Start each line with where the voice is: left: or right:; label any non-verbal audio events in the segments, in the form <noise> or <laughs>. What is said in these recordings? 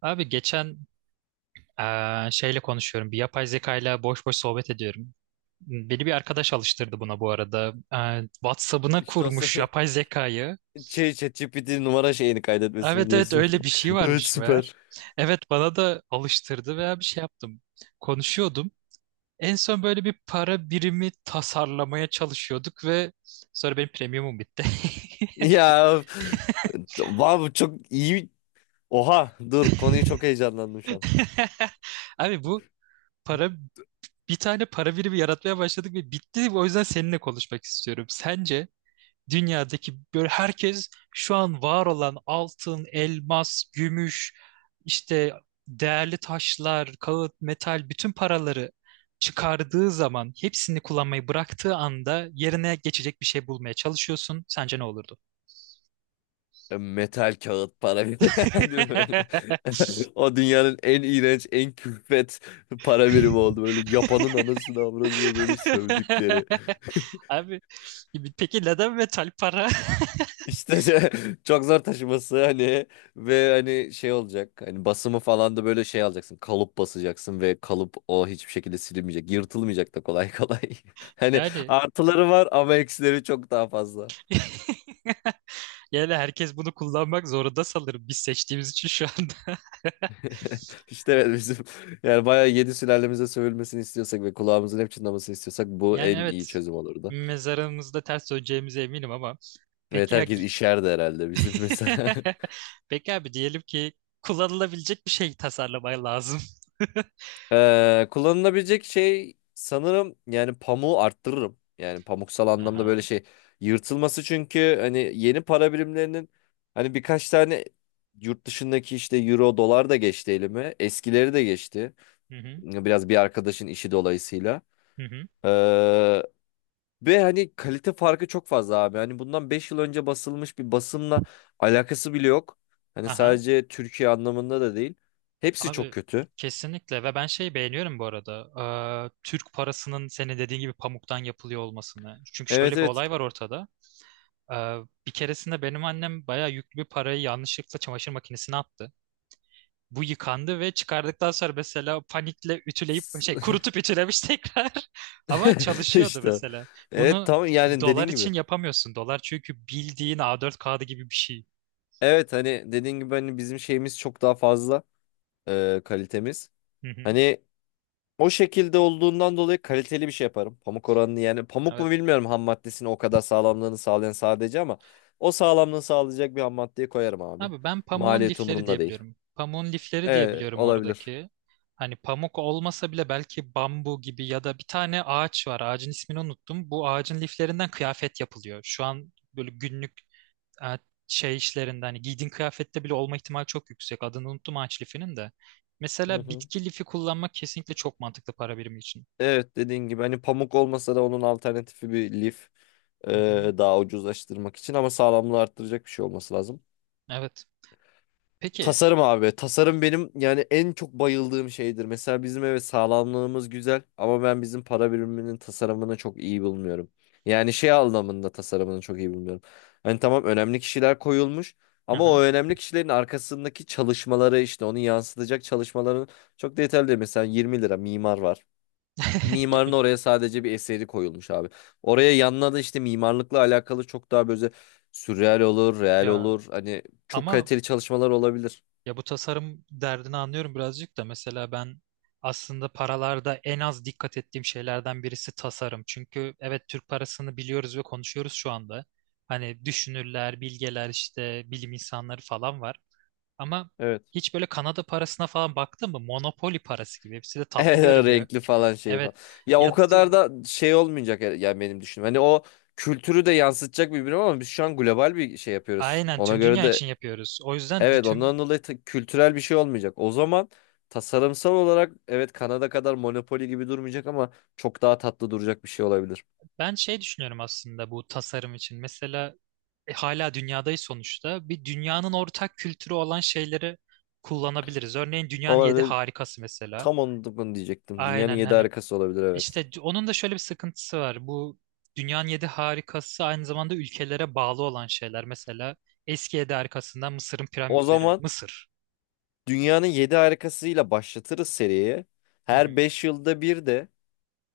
right: Abi geçen şeyle konuşuyorum. Bir yapay zekayla boş boş sohbet ediyorum. Beni bir arkadaş alıştırdı buna bu arada. WhatsApp'ına
left: İşte o
right: kurmuş
left: se-
right: yapay zekayı.
left: <laughs> şey ChatGPT numara şeyini kaydetmesini
right: Evet evet,
left: diyorsun.
right: öyle bir şey
left: <laughs> Evet,
right: varmış meğer.
left: süper.
right: Evet, bana da alıştırdı veya bir şey yaptım. Konuşuyordum. En son böyle bir para birimi tasarlamaya çalışıyorduk ve sonra benim premiumum bitti.
left: Ya, wow, çok iyi. Oha, dur, konuyu çok heyecanlandım şu an.
right: <laughs> Abi, bu para bir tane para birimi yaratmaya başladık ve bitti. O yüzden seninle konuşmak istiyorum. Sence dünyadaki böyle herkes şu an var olan altın, elmas, gümüş, işte değerli taşlar, kağıt, metal bütün paraları çıkardığı zaman hepsini kullanmayı bıraktığı anda yerine geçecek bir şey bulmaya çalışıyorsun. Sence ne olurdu?
left: Metal kağıt para birimi. <laughs> Değil mi böyle?
right: <laughs>
left: <laughs> O dünyanın en iğrenç, en külfet para birimi oldu. Böyle yapanın anasını avradını böyle sövdükleri.
right: Abi, peki neden metal para? <laughs>
left: İşte şey- <laughs> çok zor taşıması hani, ve hani şey olacak hani basımı falan da böyle şey alacaksın, kalıp basacaksın ve kalıp o hiçbir şekilde silinmeyecek, yırtılmayacak da kolay kolay. <laughs> Hani
right: Yani
left: artıları var ama eksileri çok daha fazla.
right: <laughs> yani herkes bunu kullanmak zorunda sanırım, biz seçtiğimiz için şu anda.
left: <laughs> İşte evet, bizim yani bayağı yedi sülalemize sövülmesini istiyorsak ve kulağımızın hep çınlamasını istiyorsak bu
right: Yani
left: en iyi
right: evet,
left: çözüm olurdu.
right: mezarımızda ters döneceğimize eminim ama
left: Evet,
right: peki ya
left: herkes işerdi herhalde bizim mesela. <laughs>
right: <laughs> peki abi, diyelim ki kullanılabilecek bir şey tasarlamaya lazım.
left: Kullanılabilecek şey sanırım yani pamuğu arttırırım. Yani pamuksal anlamda
right: Aha.
left: böyle şey yırtılması, çünkü hani yeni para birimlerinin hani birkaç tane yurt dışındaki işte euro dolar da geçti elime. Eskileri de geçti.
right: Hı hı.
left: Biraz bir arkadaşın işi dolayısıyla.
right: Hı hı.
left: Ee, ve hani kalite farkı çok fazla abi. Hani bundan 5 yıl önce basılmış bir basımla alakası bile yok. Hani
right: Aha.
left: sadece Türkiye anlamında da değil. Hepsi çok
right: Abi
left: kötü.
right: kesinlikle, ve ben şey beğeniyorum bu arada. Türk parasının senin dediğin gibi pamuktan yapılıyor olmasını. Çünkü şöyle
left: Evet,
right: bir
left: evet.
right: olay var ortada. Ee, bir keresinde benim annem bayağı yüklü bir parayı yanlışlıkla çamaşır makinesine attı. Bu yıkandı ve çıkardıktan sonra mesela panikle ütüleyip şey
left: <laughs>
right: kurutup ütülemiş <laughs> tekrar. Ama
left: <laughs>
right: çalışıyordu
left: İşte.
right: mesela.
left: Evet,
right: Bunu
left: tamam, yani
right: dolar
left: dediğin gibi.
right: için yapamıyorsun. Dolar çünkü bildiğin A4 kağıdı gibi bir şey.
left: Evet, hani dediğin gibi hani bizim şeyimiz çok daha fazla, kalitemiz.
right: Hı hı.
left: Hani o şekilde olduğundan dolayı kaliteli bir şey yaparım. Pamuk oranını, yani pamuk mu
right: Evet.
left: bilmiyorum, ham maddesini o kadar sağlamlığını sağlayan sadece, ama o sağlamlığını sağlayacak bir ham maddeyi koyarım abi.
right: Abi, ben pamuğun
left: Maliyet
right: lifleri
left: umurumda değil.
right: diyebiliyorum. Pamuğun lifleri
left: Evet,
right: diyebiliyorum
left: olabilir.
right: oradaki. Hani pamuk olmasa bile belki bambu gibi ya da bir tane ağaç var. Ağacın ismini unuttum. Bu ağacın liflerinden kıyafet yapılıyor. Şu an böyle günlük e, şey işlerinden hani giydiğin kıyafette bile olma ihtimali çok yüksek. Adını unuttum ağaç lifinin de.
left: Hı
right: Mesela
left: hı.
right: bitki lifi kullanmak kesinlikle çok mantıklı para birimi için.
left: Evet, dediğin gibi hani pamuk olmasa da onun alternatifi bir lif, e,
right: Hı hı.
left: daha ucuzlaştırmak için, ama sağlamlığı arttıracak bir şey olması lazım.
right: Evet. Peki.
left: Tasarım abi. Tasarım benim yani en çok bayıldığım şeydir. Mesela bizim, evet, sağlamlığımız güzel, ama ben bizim para biriminin tasarımını çok iyi bulmuyorum. Yani şey anlamında tasarımını çok iyi bulmuyorum. Hani tamam, önemli kişiler koyulmuş, ama
right: Aha.
left: o önemli kişilerin arkasındaki çalışmaları, işte onu yansıtacak çalışmaların çok detaylı değil. Mesela 20 lira mimar var.
right: <laughs>
left: Mimarın
right: 20,
left: oraya sadece bir eseri koyulmuş abi. Oraya yanına da işte mimarlıkla alakalı çok daha böyle sürreal olur, real
right: ya
left: olur. Hani çok
right: ama
left: kaliteli çalışmalar olabilir.
right: ya bu tasarım derdini anlıyorum birazcık da, mesela ben aslında paralarda en az dikkat ettiğim şeylerden birisi tasarım. Çünkü evet, Türk parasını biliyoruz ve konuşuyoruz şu anda. Hani düşünürler, bilgeler, işte bilim insanları falan var. Ama
left: Evet.
right: hiç böyle Kanada parasına falan baktın mı? Monopoly parası gibi. Hepsi de
left: <laughs>
right: tatlı görünüyor.
left: renkli falan, şey
right: Evet.
left: falan. Ya o
right: Ya
left: kadar da şey olmayacak yani benim düşünüm. Hani o kültürü de yansıtacak birbirine, ama biz şu an global bir şey yapıyoruz.
right: aynen,
left: Ona
right: tüm
left: göre
right: dünya
left: de
right: için yapıyoruz. O yüzden
left: evet,
right: bütün
left: ondan dolayı kültürel bir şey olmayacak. O zaman tasarımsal olarak, evet, Kanada kadar Monopoly gibi durmayacak, ama çok daha tatlı duracak bir şey olabilir.
right: ben şey düşünüyorum aslında bu tasarım için. Mesela hala dünyadayız sonuçta. Bir dünyanın ortak kültürü olan şeyleri kullanabiliriz. Örneğin dünyanın yedi
left: Olabilir.
right: harikası mesela.
left: Tam onu da bunu diyecektim. Dünyanın
right: Aynen
left: yedi
right: hani
left: harikası olabilir, evet.
right: Onun da şöyle bir sıkıntısı var. Bu dünyanın yedi harikası aynı zamanda ülkelere bağlı olan şeyler. Mesela eski yedi harikasından Mısır'ın
left: O
right: piramitleri.
left: zaman
right: Mısır.
left: dünyanın yedi harikasıyla başlatırız seriye.
right: Hı hı.
left: Her 5 yılda bir de,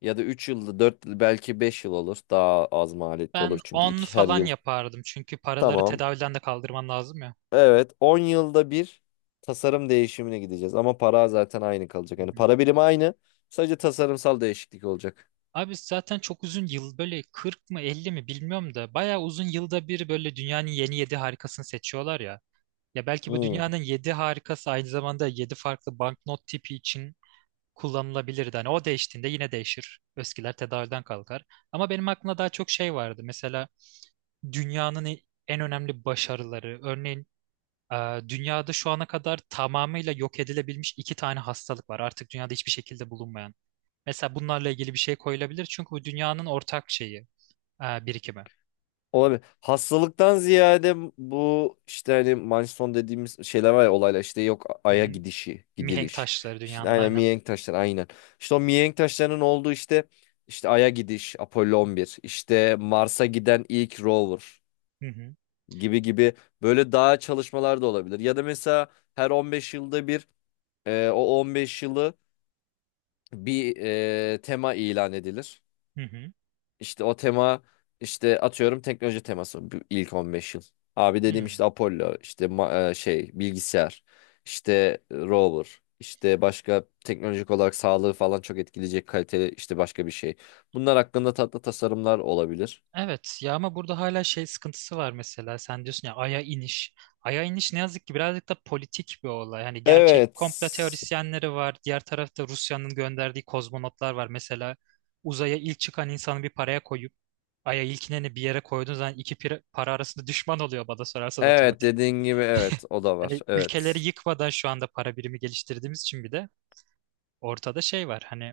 left: ya da 3 yılda 4, belki 5 yıl olur. Daha az maliyetli
right: Ben
left: olur çünkü
right: 10
left: iki her
right: falan
left: yıl.
right: yapardım. Çünkü paraları
left: Tamam.
right: tedavülden de kaldırman lazım ya.
left: Evet, 10 yılda bir tasarım değişimine gideceğiz, ama para zaten aynı kalacak.
right: Hı
left: Yani
right: hı.
left: para birimi aynı. Sadece tasarımsal değişiklik olacak.
right: Abi zaten çok uzun yıl böyle 40 mı 50 mi bilmiyorum da bayağı uzun yılda bir böyle dünyanın yeni yedi harikasını seçiyorlar ya. Ya belki bu
left: Hmm.
right: dünyanın yedi harikası aynı zamanda yedi farklı banknot tipi için kullanılabilirdi. Hani o değiştiğinde yine değişir. Eskiler tedavülden kalkar. Ama benim aklımda daha çok şey vardı. Mesela dünyanın en önemli başarıları. Örneğin dünyada şu ana kadar tamamıyla yok edilebilmiş iki tane hastalık var. Artık dünyada hiçbir şekilde bulunmayan. Mesela bunlarla ilgili bir şey koyulabilir. Çünkü bu dünyanın ortak şeyi, birikimi.
left: Olabilir. Hastalıktan ziyade bu işte hani Manson dediğimiz şeyler var ya, olaylar, işte yok,
right: Hı
left: Ay'a
right: hı.
left: gidişi,
right: Mihenk
left: gidiliş.
right: taşları
left: İşte
right: dünyanın,
left: aynen,
right: aynen.
left: mihenk taşları, aynen. İşte o mihenk taşlarının olduğu işte, işte Ay'a gidiş, Apollo 11, işte Mars'a giden ilk rover
right: Hı hı.
left: gibi gibi, böyle daha çalışmalar da olabilir. Ya da mesela her 15 yılda bir, o 15 yılı bir, tema ilan edilir.
right: Hı hı.
left: İşte o tema, işte atıyorum teknoloji teması bu ilk 15 yıl. Abi dediğim
right: Hı.
left: işte Apollo, işte şey bilgisayar, işte rover, işte başka teknolojik olarak sağlığı falan çok etkileyecek kaliteli işte başka bir şey. Bunlar hakkında tatlı tasarımlar olabilir.
right: Evet, ya ama burada hala şey sıkıntısı var, mesela sen diyorsun ya Ay'a iniş. Ay'a iniş ne yazık ki birazcık da politik bir olay. Hani gerçek
left: Evet.
right: komplo teorisyenleri var. Diğer tarafta Rusya'nın gönderdiği kozmonotlar var. Mesela uzaya ilk çıkan insanı bir paraya koyup Ay'a ilkineni bir yere koyduğun zaman iki para arasında düşman oluyor bana sorarsan
left: Evet,
right: otomatik.
left: dediğin gibi, evet, o da var.
right: Yani ülkeleri
left: Evet.
right: yıkmadan şu anda para birimi geliştirdiğimiz için bir de ortada şey var. Hani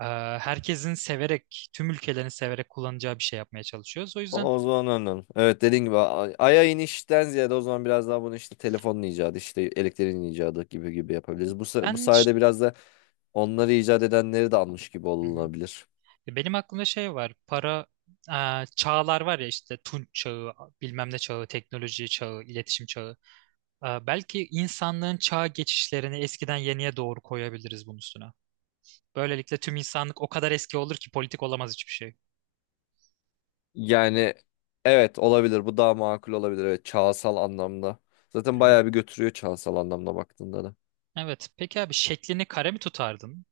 right: e, herkesin severek, tüm ülkelerin severek kullanacağı bir şey yapmaya çalışıyoruz. O yüzden
left: O zaman anladım. Evet, dediğin gibi Ay'a inişten ziyade, o zaman biraz daha bunu işte telefonun icadı, işte elektriğin icadı gibi gibi yapabiliriz. Bu, bu
right: ben
left: sayede biraz da onları icat edenleri de almış gibi
right: Hı hı.
left: olunabilir.
right: Benim aklımda şey var. Para çağlar var ya, işte Tunç çağı, bilmem ne çağı, teknoloji çağı, iletişim çağı. Belki insanlığın çağ geçişlerini eskiden yeniye doğru koyabiliriz bunun üstüne. Böylelikle tüm insanlık o kadar eski olur ki politik olamaz hiçbir şey.
left: Yani evet, olabilir, bu daha makul olabilir, evet, çağsal anlamda.
right: Hı
left: Zaten
right: hı.
left: bayağı bir götürüyor çağsal anlamda baktığında da.
right: Evet. Peki abi, şeklini kare mi tutardın?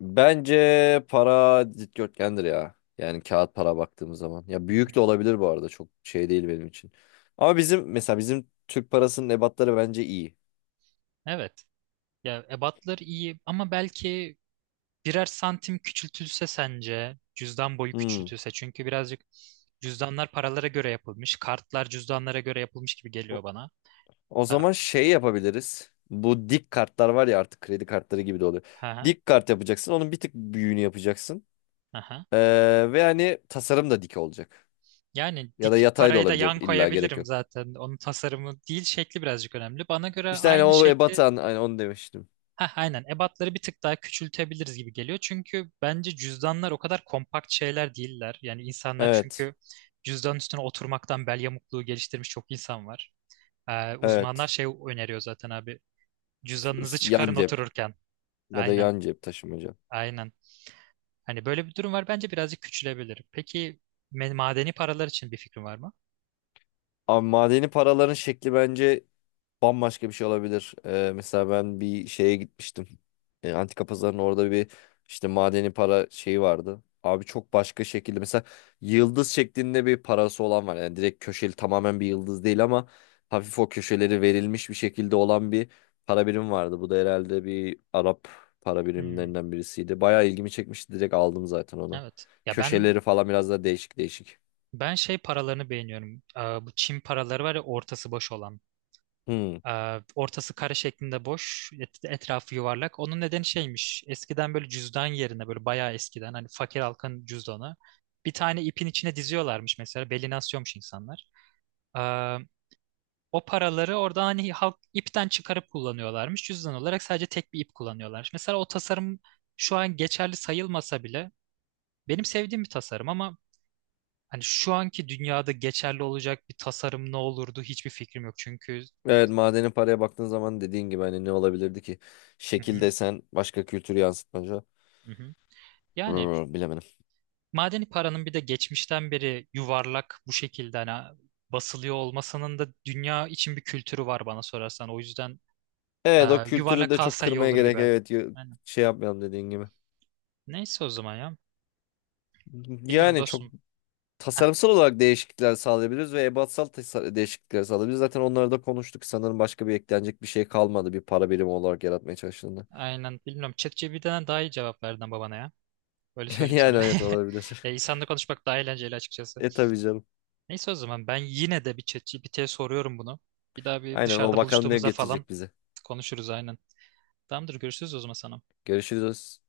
left: Bence para dikdörtgendir ya. Yani kağıt para baktığımız zaman. Ya
right: Hı hı.
left: büyük de olabilir bu arada, çok şey değil benim için. Ama bizim mesela bizim Türk parasının ebatları bence iyi.
right: Evet. Ya ebatları iyi ama belki birer santim küçültülse, sence cüzdan boyu
left: Hmm.
right: küçültülse, çünkü birazcık cüzdanlar paralara göre yapılmış, kartlar cüzdanlara göre yapılmış gibi
left: O
right: geliyor bana.
left: o
right: Ha,
left: zaman şey yapabiliriz. Bu dik kartlar var ya artık, kredi kartları gibi de oluyor.
right: ha,
left: Dik kart yapacaksın. Onun bir tık büyüğünü yapacaksın.
right: ha.
left: Ve hani tasarım da dik olacak.
right: Yani
left: Ya da
right: dik
left: yatay da
right: parayı da
left: olabilir.
right: yan
left: İlla gerek
right: koyabilirim
left: yok.
right: zaten. Onun tasarımı değil, şekli birazcık önemli. Bana göre
left: İşte hani
right: aynı
left: o
right: şekli
left: ebatan, hani onu demiştim.
right: ha aynen, ebatları bir tık daha küçültebiliriz gibi geliyor. Çünkü bence cüzdanlar o kadar kompakt şeyler değiller. Yani insanlar
left: Evet.
right: çünkü cüzdan üstüne oturmaktan bel yamukluğu geliştirmiş çok insan var. Uzmanlar
left: Evet.
right: şey öneriyor zaten abi. Cüzdanınızı
left: Yan
right: çıkarın
left: cep,
right: otururken.
left: ya da
right: Aynen,
left: yan cep taşımaca.
right: aynen. Hani böyle bir durum var. Bence birazcık küçülebilir. Peki madeni paralar için bir fikrin var mı?
left: Abi madeni paraların şekli bence bambaşka bir şey olabilir. Mesela ben bir şeye gitmiştim. Antika pazarının orada bir işte madeni para şeyi vardı. Abi çok başka şekilde, mesela yıldız şeklinde bir parası olan var. Yani direkt köşeli tamamen bir yıldız değil, ama hafif o köşeleri verilmiş bir şekilde olan bir para birim vardı. Bu da herhalde bir Arap para
right: Hmm,
left: birimlerinden birisiydi. Bayağı ilgimi çekmişti. Direkt aldım zaten onu.
right: evet. Ya ben
left: Köşeleri falan biraz da değişik değişik.
right: ben şey paralarını beğeniyorum. Aa, bu Çin paraları var ya, ortası boş olan.
left: Hmm.
right: Aa, ortası kare şeklinde boş, etrafı yuvarlak. Onun nedeni şeymiş. Eskiden böyle cüzdan yerine böyle bayağı eskiden hani fakir halkın cüzdanı. Bir tane ipin içine diziyorlarmış mesela. Beline asıyormuş insanlar. O paraları orada hani halk ipten çıkarıp kullanıyorlarmış. Cüzdan olarak sadece tek bir ip kullanıyorlar. Mesela o tasarım şu an geçerli sayılmasa bile benim sevdiğim bir tasarım ama hani şu anki dünyada geçerli olacak bir tasarım ne olurdu hiçbir fikrim yok. Çünkü
left: Evet, madeni paraya baktığın zaman dediğin gibi hani ne olabilirdi ki?
right: Hı
left: Şekil
right: hı,
left: desen başka, kültürü yansıtmaca.
right: hı hı. Yani
left: Brr, bilemedim.
right: madeni paranın bir de geçmişten beri yuvarlak bu şekilde hani basılıyor olmasının da dünya için bir kültürü var bana sorarsan. O yüzden
left: Evet, o kültürü
right: yuvarlak
left: de çok
right: kalsa iyi
left: kırmaya
right: olur
left: gerek,
right: gibi.
left: evet,
right: Yani
left: şey yapmayalım dediğin gibi.
right: neyse o zaman ya. Bilmiyorum
left: Yani çok
right: dostum.
left: tasarımsal olarak değişiklikler sağlayabiliriz ve ebatsal değişiklikler sağlayabiliriz. Zaten onları da konuştuk. Sanırım başka bir eklenecek bir şey kalmadı bir para birimi olarak yaratmaya çalıştığında.
right: Aynen, bilmiyorum. ChatGPT'den daha iyi cevap verdin babana ya. Öyle
left: <laughs>
right: söyleyeyim
left: Yani
right: sana.
left: evet,
right: <laughs>
left: olabilir.
right: Ya
left: <laughs>
right: insanla konuşmak daha eğlenceli açıkçası.
left: E tabii canım.
right: Neyse, o zaman ben yine de bir ChatGPT'ye soruyorum bunu. Bir daha bir
left: Aynen, o
right: dışarıda
left: bakalım ne
right: buluştuğumuzda falan
left: getirecek bize.
right: konuşuruz aynen. Tamamdır, görüşürüz o zaman sana.
left: Görüşürüz.